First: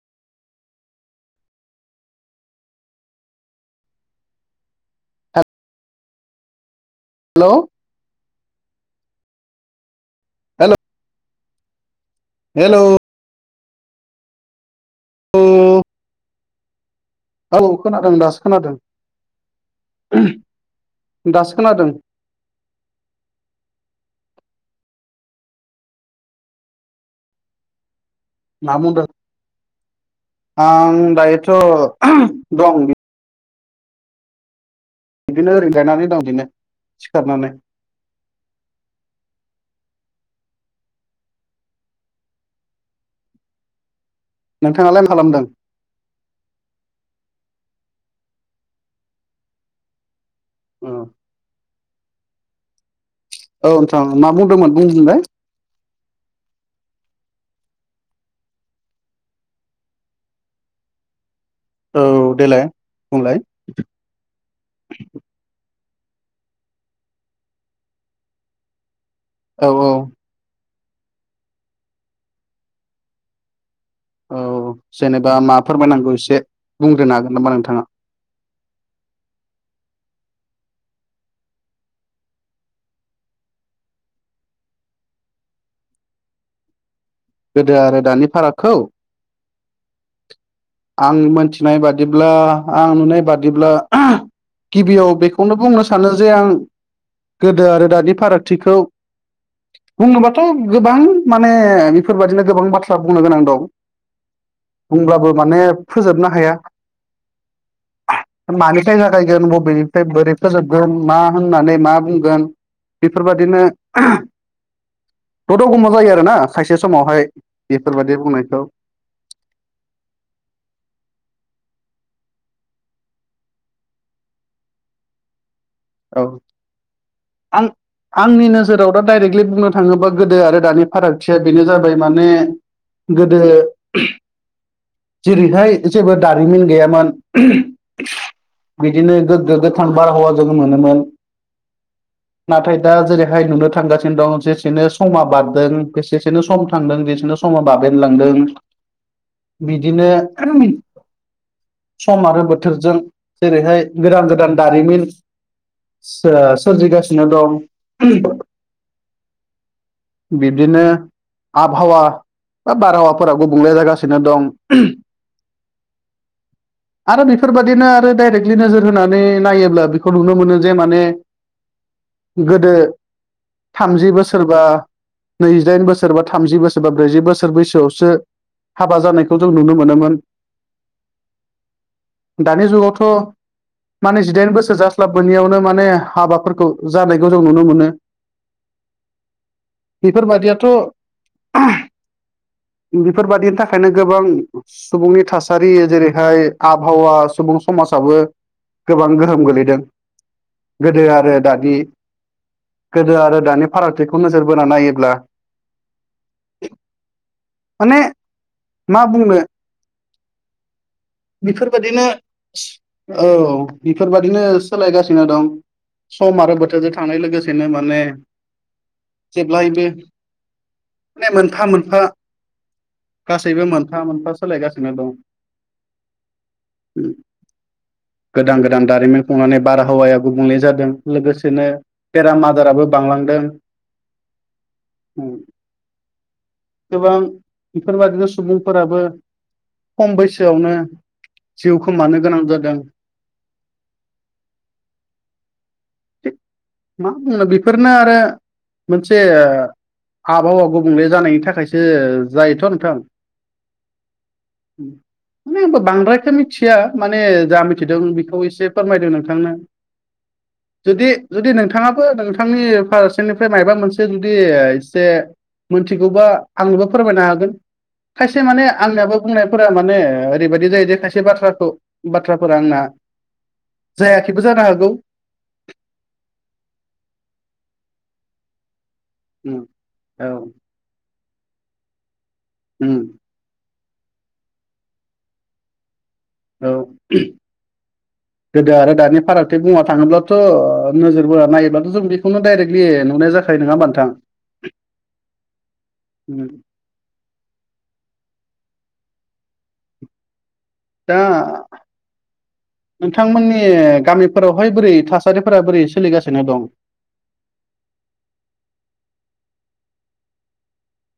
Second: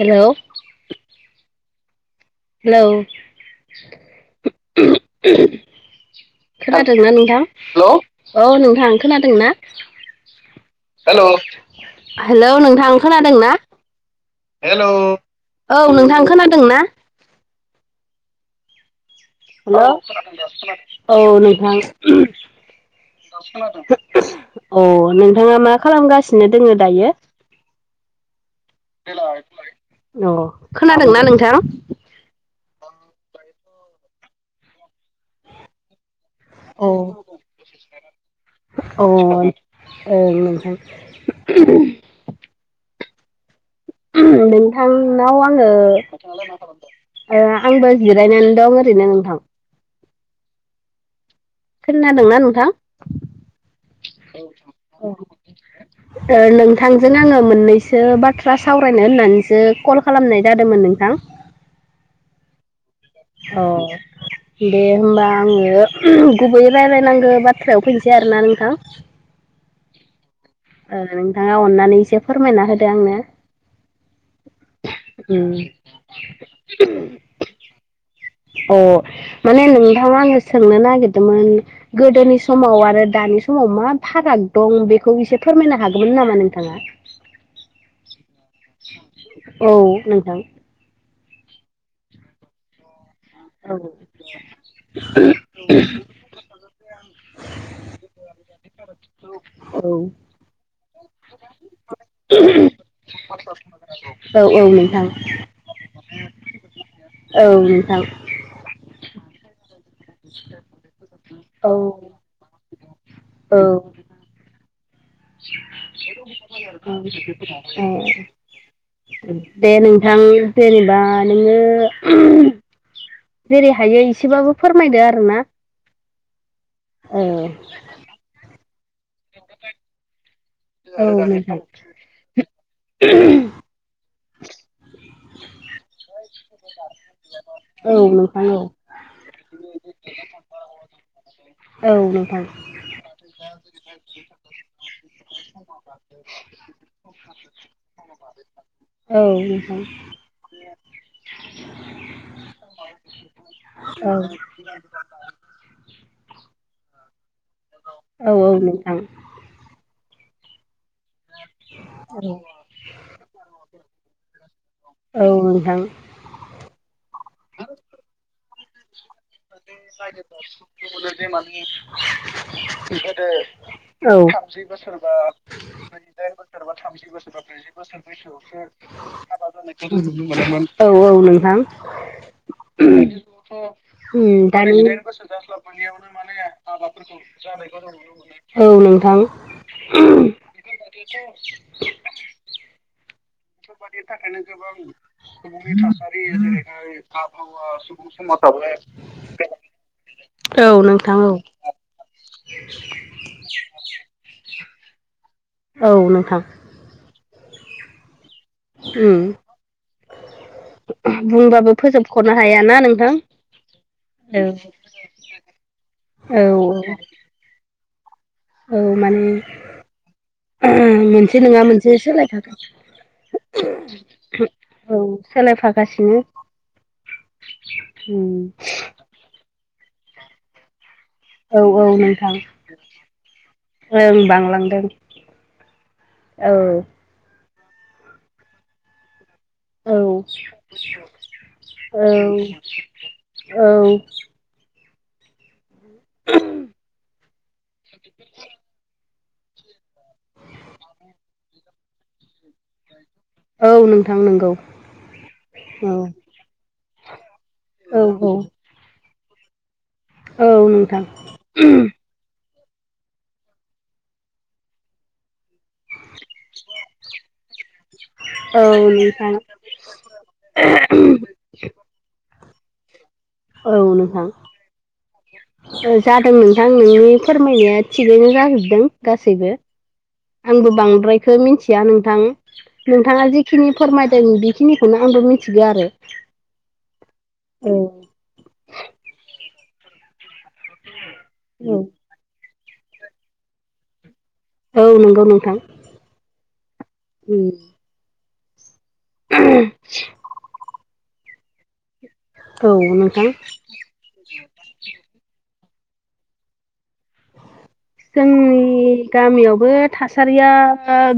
हेल' हेल' खोनादोंना नोंथां हेलौ औ नोंथां खोनादोंना? हेलौ हेल' हेल' हेलौ नोंथां खोनादों ना? हेल' औ नोंथां खोनादों ना? औ खोनादों दासो खोनादों। हेल' औ दासो नोंथां खोनादों अ नोंथाङा मा खालामगासिनो दोङो दायो मा बुंदों अ आं खोनादोंना दायोथ' नोंथां? दं बिदिनो ओरैनो जिरायनानै दं बिदिनो। औ सिखारनानै अ ओं नोंथां नोंथाङालाय मा नोंथांनाव खालामदों आङो आंबो जिरायनानै दं ओरैनो नोंथां अ खोनादोंना नोंथां? औ नोंथां मा बुंदोंमोन बुंफिनलाय [inaudible] नोंथांजों आङो मोननैसो बाथ्रा सावरायनो होननानैसो कल खालामनाय जादोंमोन नोंथां औ देलाय बुंलाय औ दे होमबा आङो गुबै रायलायनांगौ बाथ्रायाव फैनोसै आरोना नोंथां [inaudible] औ औ ओ नोंथाङा अननानै एसे फोरमायना होदो आंनो औ जेनेबा मा उम फोरमायनांगौ एसे बुंग्रोनो हागोन नामा नोंथाङा अ माने नोंथां आङो सोंनो नागिरदोंमोन गोदोनि समाव आरो दानि समाव मा फाराग दं बेखौ एसे फोरमायनो हागौमोन नामा नोंथाङा? गोदो आरो दानि फाराग औ नोंथां आं मोनथिनाय बादिब्ला आं नुनाय बादिब्ला औ गिबियाव बेखौ बेखौनो बुंनो सानो जे आं गोदो आरो दानि फारागथिखौ औ बुंनोबाथ' गोबां माने बेफोरबादिनो गोबां बाथ्रा बुंनो गोनां दं औ औ नोंथां। बुंब्लाबो माने फोजोबनो हाया। औ नोंथां। मानिफ्राय जागायगोन बबेनिफ्राय बोरै फोजोबगोन मा औ होननानै औ मा औ बुंगोन बेफोरबादिनो दद' गम' जायो आरोना खाइ से समावहाय बेफोरबाय दि बुंनायखौ ‌। दे नोंथां जेनेबा नोङो जेरै हायो एसेबाबो फोरमायदो आरोना। औ औ आं आंनि नोजोराव दा डाइरेक्टलि बुंनो थाङोबा गोदो आरो दानि औ फारागथिया नोंथां बेनो जाबाय माने गोदो जेरैहाय जेबो दारिमिन गैयामोन। औ नोंथां औ बिदिनो गोगगो गोथां बारहावा जों मोनोमोन। औ नोंथां। नाथाय दा जेरैहाय नुनो थांगासिनो दं जेसेनो समा बारदों बेसेसेनो सम थांदों जेसेनो समाव बाबेनलांदों औ। नोंथां बिदिनो सम आरो बोथोरजों जेरैहाय औ गोदान गोदान दारिमिन सो-सोरजिगासिनो दं। औ औ नोंथां। बिब्दिनो आबहावा बा बारहावाफोरा गुबुंले जागासिनो दं। औ नोंथां। आरो बेफोरबादिनो आरो डाइरेक्टलि नोजोर होनानै [unintelligible] नायोब्ला बेखौ नुनो गोदो मोनो जे माने औ थामजि गोदो बोसोरबा ब्रैजिदाइन बोसोरबा थामजि नैजिदाइन बोसोर बा बोसोरबा थामजि बोसोर बा ब्रैजि बोसोर बैसोआवसो बैसोआवसो हाबा जानाय हाबा जानायखौ नुनोमोनोमोन। औ औ नोंथां। दानि [unintelligible] जुगावथ' माने जिदाइन दानि बोसोर जास्लाबबोनियावनो माने जास्लाबबयावनो माने हाबाफोरखौ हाबाफोरखौ जानायखौ जों नुनो जानाय मोनो नुनो मोनो। औ नोंथां। बेफोरबादियाथ' बेफोरबायादिनि थाखायनो गोबां सुबुंनि थासारि जेरैहाय आबहावा सुबुं समाजाबो गोबां गोहोम गोलैदों। औ नोंथां औ। बादि गोदो आरो दानि फारागथिखौ नोजोर बोना नायोब्ला औ नोंथां। माने मा उम बुंनो? [inaudible] बेफोरबादिनो फोजोबख'नो हायाना नोंथां औ बेफोर बादिनो औ सोलायगासिनो दं। औ सम आरो बोथोरजों थांनाय लोगोसेनो माने औ माने जेब्लायबो माने मोनसे नङा मोनफा मोनफा [unintelligible] गासैबो मोनफा मोनफा सोलायगासिनो दं। औ सोलायफागासिनो उम गोदान गोदान दारिमिन खुंनानै बारहावाया गुबुंले जादों। औ लोगोसेनो नोंथां बेराम आदाराबो बांलांदों। ओं बांलांदों ओम। औ। गोबां बेफोरबायदिनो सुबुंफोराबो औ खम बैसोआवनो जिउ खोमानो गोनां औ जादों औ मा बुंनो बेफोरनो आरो मोनसे आबहावा गुबुंले जानायनि थाखायसो जायोथ' नों औ नोंथां नों माने होनबा बांद्रायखो मिथिया माने जा मिथिदों औ बेखौ औ एसे फोरमायदों नोंथांनो औ नोंथां जुदि जुदि नोंथाङाबो नोंथां नि फारसेनिफ्राय मायबा मोनसे जुदि एसे मोनथिगौबा आंनोबो फोरमायनो हागोन। खायसे औ माने आंनियाबो नोंथां बुंनायफोरा माने ओरैबायदि जायोदि खाय से बाथ्राखौ बाथ्राफोर आंना औ नोंथां। जायाखैबो जानो हागौ जादों नोंथां नोंनि फोरमायनाया थिगैनो जाजोबदों। गासैबो ओम औ आंबो बांद्रायखौ मिथिया नोंथां उम नोंथाङा जिखिनि फोरमायदों बेखिनिखौनो आंबो मिथिगौ आरो औ। गोदो आरो दानि फारागथि बुंनो थाङोब्लाथ' ओ नोजोर बोना औ नायोब्लाथ' जों बे बेखौनो दाइरेक्टलि नुनाय जाखायो नङा होमबा नोंथां? औ नंगौ नोंथां उम [inaudible] ओम [inaudible] दा औ नोंथां नोंथांमोननि गामि फोरावहाय बोरै थासारिफोरा बोरै सोलिगासिनो दं? जोंनि गामियावबो थासारिया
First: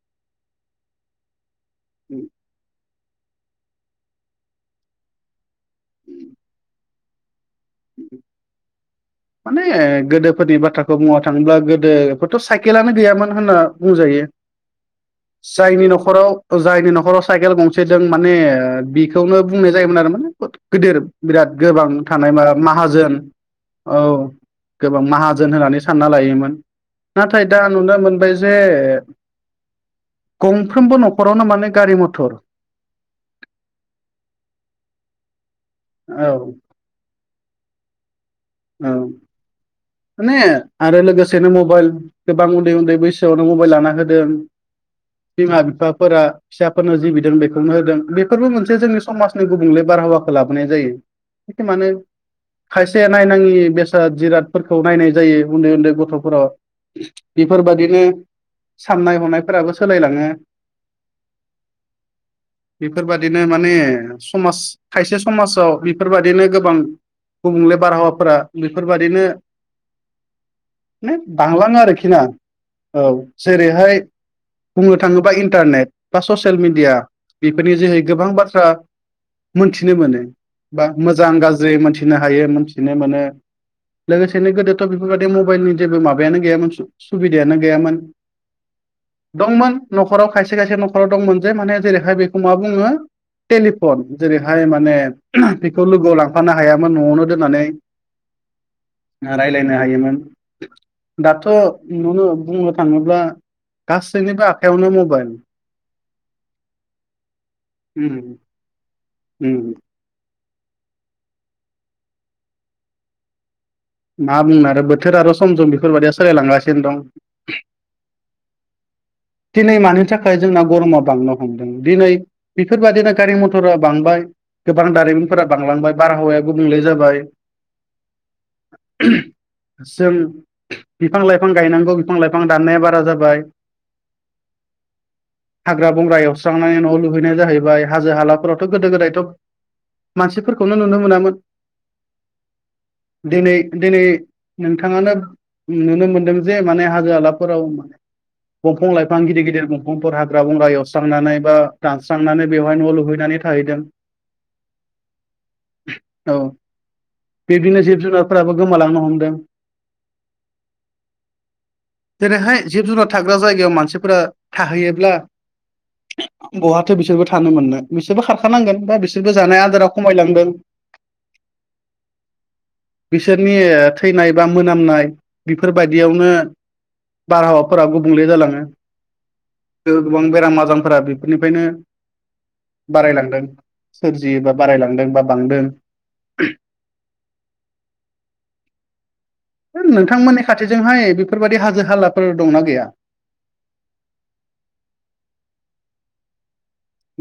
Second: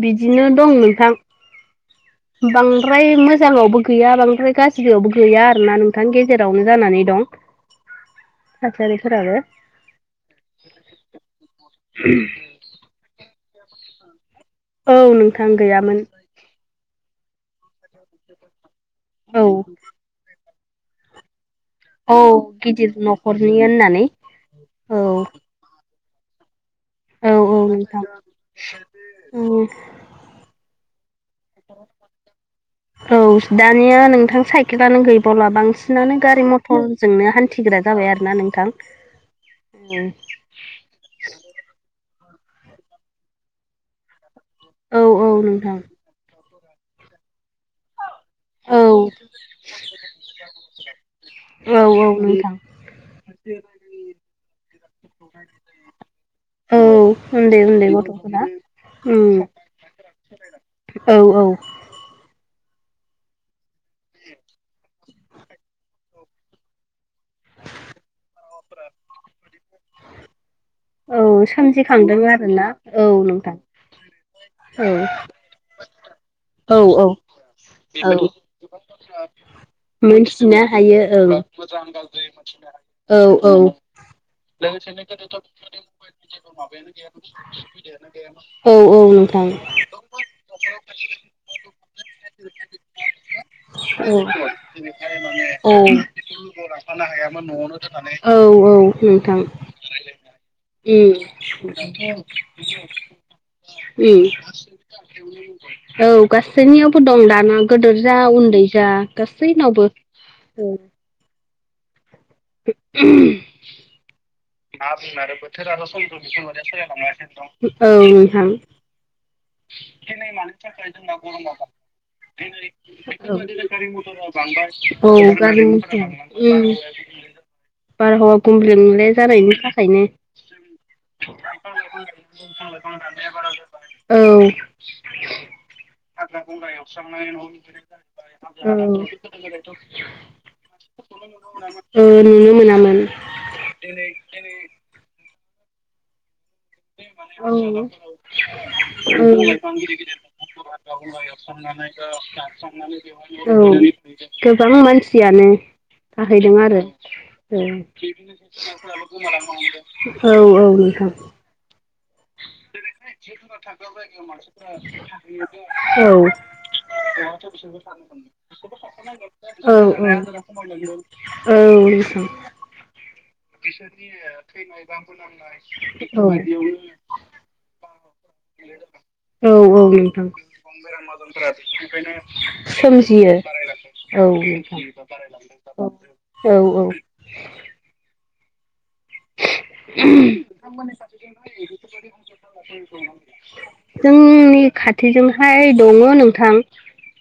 बिदिनो दं नोंथां [inaudible] बांद्राय मोजाङावबो गैया बांद्राय गाज्रियावबो गै या आरोना नोंथां गेजेरावनो जानानै दं थासारिफोराबो माने गोदोफोरनि बाथ्राखौ बुंनो थाङोब्ला गोदोथ' साय केलानो गैयामोन होनना बुंजायो औ नोंथां जायनि गैयामोन न'खराव जायनि न'खराव साइकेल गंसे द माने बिखौनो औ बुंनाय जायोमोन आरो माने गिदोर बिराद गोबां औ थानाय माबा गिदिर माहाजोन न'खरनि औ होननानै औ गोबां माहाजोन होननानै स सानना लायोमोन औ नाथाय दा औ नुनो नोंथां मोनबाय जे गंफ्रोमबो न'ख गारि मथर औ दानिया नोंथां साइकेलानो गैबावला बांसिनानो औ गारि म टरजोंनो हान्थिग्रा जाबाय आरोना नोंथां। औ माने आरो लोगोसेनो मबाइल गोबां उन्दै उन्दै बैसोआवनो मबाइल लाना होदों औ औ बिमा नोंथां बिफाफोरा फिसाफोरनो जि बिदों बेखौनो होदों बे फोरबो मोनसे जोंनि औ समाजनि गुबुंले बारहावाखौ लाबोनाय जायो औ माने नोंथां खायसे नायनाङि बेसाद जिराद खौ नायनाय जायो उन्दै उन्दै गथ'फोराव औ उन्दै उन्दै बेफोरबादिनो गथ'फोरा साननाय उम हनायफोराबो सोलायलाङो। औ औ। बेफोरबायाददिनो माने समाज खायसे समाजाव बेफोरबायादिनो गोबां गुबुंले बारहावाफोरा बेफोरबायादिनो माने औ बांलाङो सोमजिखांदों आरोखिना आरोना औ नोंथां जेरैहाय औ बुंनो थाङोबा इन्टारनेट बा ससियेल औ मिडिया औ बेफोरनि जोहै औ गोबां बाथ्रा मोनथिनो मोनो मोनथिनो बा हायो ओं मोजां गाज्रि मोनथिनो गाज्रि हायो मोनथिनो हायो मोनो। औ लोगोसेनो गोदोथ' बेफोरबायदि मबाइलनि जेबो माबायानो गैयामोन सुबिदायानो गैयामोन औ औ नोंथां दंमोन न'खराव खायसे खायसे न'खराव दंमोनजे माने जेरैहाय बेखौ मा बुङो? टेलिफन जेरैहाय माने औ औ बेखौ लोगोआव लांफानो हायामोन न'आवनो दोननानै औ औ। नोंथां राय्लायनो हायोमोन उम दाथ' ननो बुंनो थाङोब्ला उम गासैनिबो आखाइयावनो मबाइल। औ गासैनियावबो दं दाना गदोर जा उम उन्दै जा उम गासैनावबो। औ [unintelligible] मा बुंनो आरो बोथोर आरो सम सम बेफोरबायदिया सोलायलांगासिनो दं। औ नोंथां दिनै मानि थाखाय जोंना [inaudible] गरमा बांनो हमदों दिनै औ बेफोरबायदिनो मथरा बांबाय गारि गोबां दारिमिनफोरा बांलांबाय मटर बारहावाया गुबुंले जाबाय उम बारहावा गुबुंले जानाय नि थाखायनो जों बिफां लाइफां गायनांगौ बिफां लाइफां दाननाया बारा जाबाय औ हाग्रा बंग्रा एवस्रांनानै न' लुुहैनाय जाहैबाय हाजो हालाफोरावथ' गोदो गोदायथ' मानसिफोरखौनो नुनो मोनामोन ओ नुनो मोनामोन माने दिनै दिनै नोंथाङानो नुनो मोनदों जे माने हाजो हालाफोराव माने [unintelligible] हाग्रा बंग्रा एवस्रांनानै बा दानस्रांनानै बेवहाय न' लुहैनानै औ थाहैदों गोबां मानसियानो औ थाहैदों आरो बिब्दिनो जिब जुनारफोराबो गोमालांनो हमदों औ औ औ नोंथां दिनैहाय जिब जुनार थाग थाग्रा जायगायाव मानसिफोरा थाहैयोब्ला औ बहाथो औ बिसोरबो थानो मोनो नोंथां बिसोरबो खारखानांगोन दा बिसोरबो जानाय आदारा खमायलांदों बिसोरनि थैनाय बा मोनामनाय बेफोरबायदियावनो बारहावाफोरा गुबुंले जालाङो औ गोबां बेराम औ आजारफोरा बेफोरनिफ्रायनो नोंथां सोमजियो बारायलांदों औ सोरजियो नोंथां बा बारायलांदों बा औ बांदों औ औ नोंथांमोननि खाथिजोंहाय बेफोरबायाददि हाजो हालाफोर दंनाा गैया जोंनि खाथिजोंहाय दङ नोंथां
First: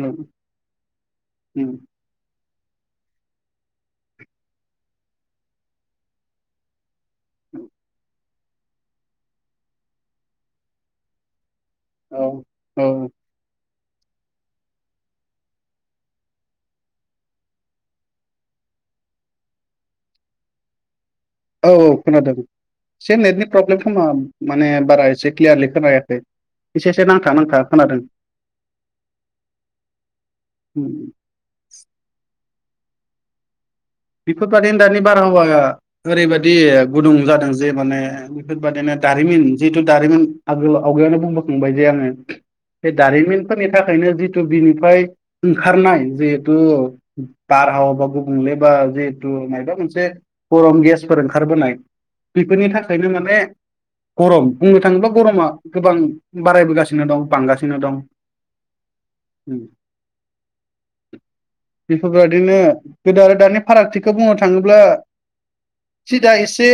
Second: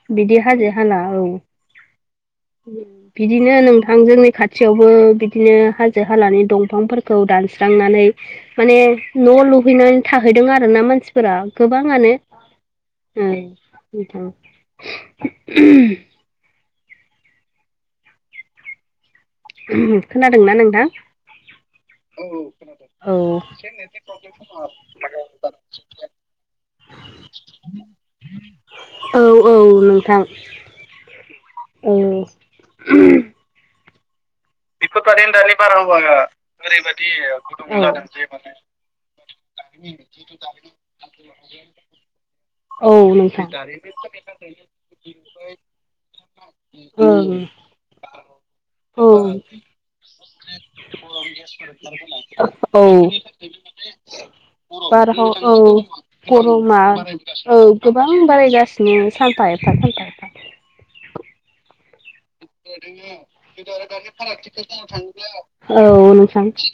औ बिदि हाजो हाला औ बिदिनो नोंथां जोंनि खाथियावबो बिदिनो हाजो हालानि दंफांफोर दानस्रांनानै माने न' लुहैनानै थाहैदों आरोना मानसि फोर गोबाङानो औ औ ओ नोंथां खोनादोंना नोंथां औ खोनादों औ एसे नेटनि प्रब्लेम खोमा माने बारा एसे क्लियारलि खोनायाखै एसे एसे नांथा नांथा खोनादों औ औ नोंथां औ उम बेफोरबादिनो दानि बारहावाया ओरैबदि गुदुं जादों जे माने बेफोरबायाददिनो दारिमिन जिहेतु दारिमिन आगोल आवगायावनो बुंबोखांबाय जे आङो बे जोंनि दारिमिनफोरनि थाखायनो जितु बिनिफ्राय ओंखारनाय जिहेतु बार हावा बा गुबुंले बा ओं औ जिहतु बा मोनसे गरम गेसफोर ओंखारबोनाय बेफोरनि थाखायनो माने गरम बुंनो [inaudible] थाङोब्ला गरमा गोबां बारायबोगासिनो दं बांगासिनो दं बिदिनो सानफा एफा सानफा बेफोरबायदिनो गोदो आरो दानि खौ बुंनो थाङोब्ला एफा औ सिदा नोंथां एसे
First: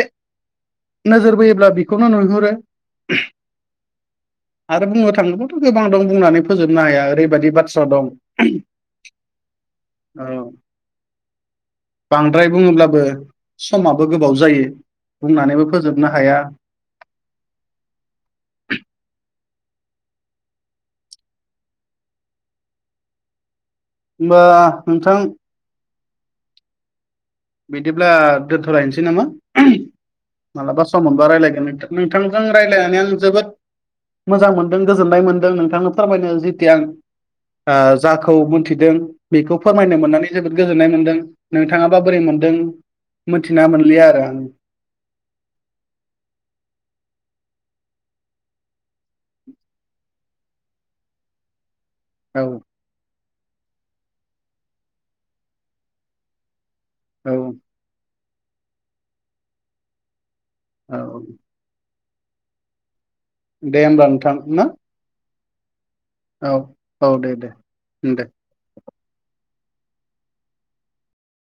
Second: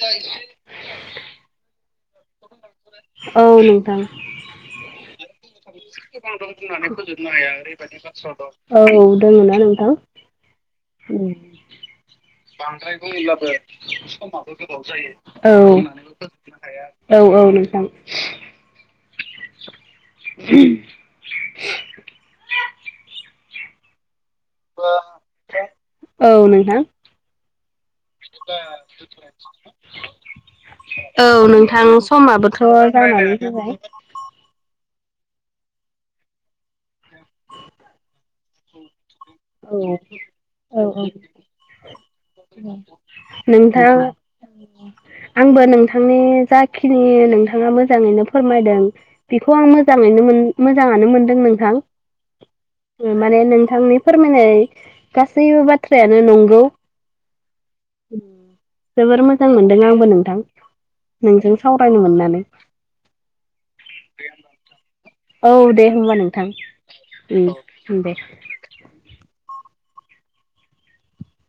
नोजोर बोयोब्ला बेखौनो नुहुरो औ नोंथां आरो बुंनो थाङोब्लाथ' गोबां दं बुंनानै फोजोबनो हाया ओरैबायदि बाथ्रा दं औ दङना नोंथां औ उम बांद्राय बुङैब्लाबो समाबो गोबाव जायो औ बुंनानैबो फोजोबनो बुंनानैबो फोजोबनो हाया औ औ नोंथां होमबा नोंथां औ नोंथां बिदिब्ला दोनथ'लायनोसै नामा मालाबा सम मोनबा औ रायलायगोन नोंथां नोंथांजों समाबोथ' रायजलायनानै आं जानानै जोबोद फैबाय मोजां मोनदों गोजोननाय मोनदों नोंथांनो फोरमायनो जिथि आं जाखौ मोनथिदों बेखौ औ फोरमायनो मोननानै जोबोद औ गोजोननाय औ मोन्दों नोंथाङाबा बोरै मोनदों मिथिना नोंथां मोनलिया आरो आं आंबो नोंथांनि जाखिनि नोंथाङा मोजाङैनो फोरमायदों बेखौ आं मोजाङैनो मोजाङानो मोनदों नोंथां औ माने नोंथांनि फोरमायनाय गासैबो बाथ्रायानो नंगौ औ जोबोर मोजां मोनदों आंबो नोंथां औ नोंजों सावरायनो मोननानै दे होमबा नोंथां ना औ दे होनोमबा औ औ दे दे नोंथां दे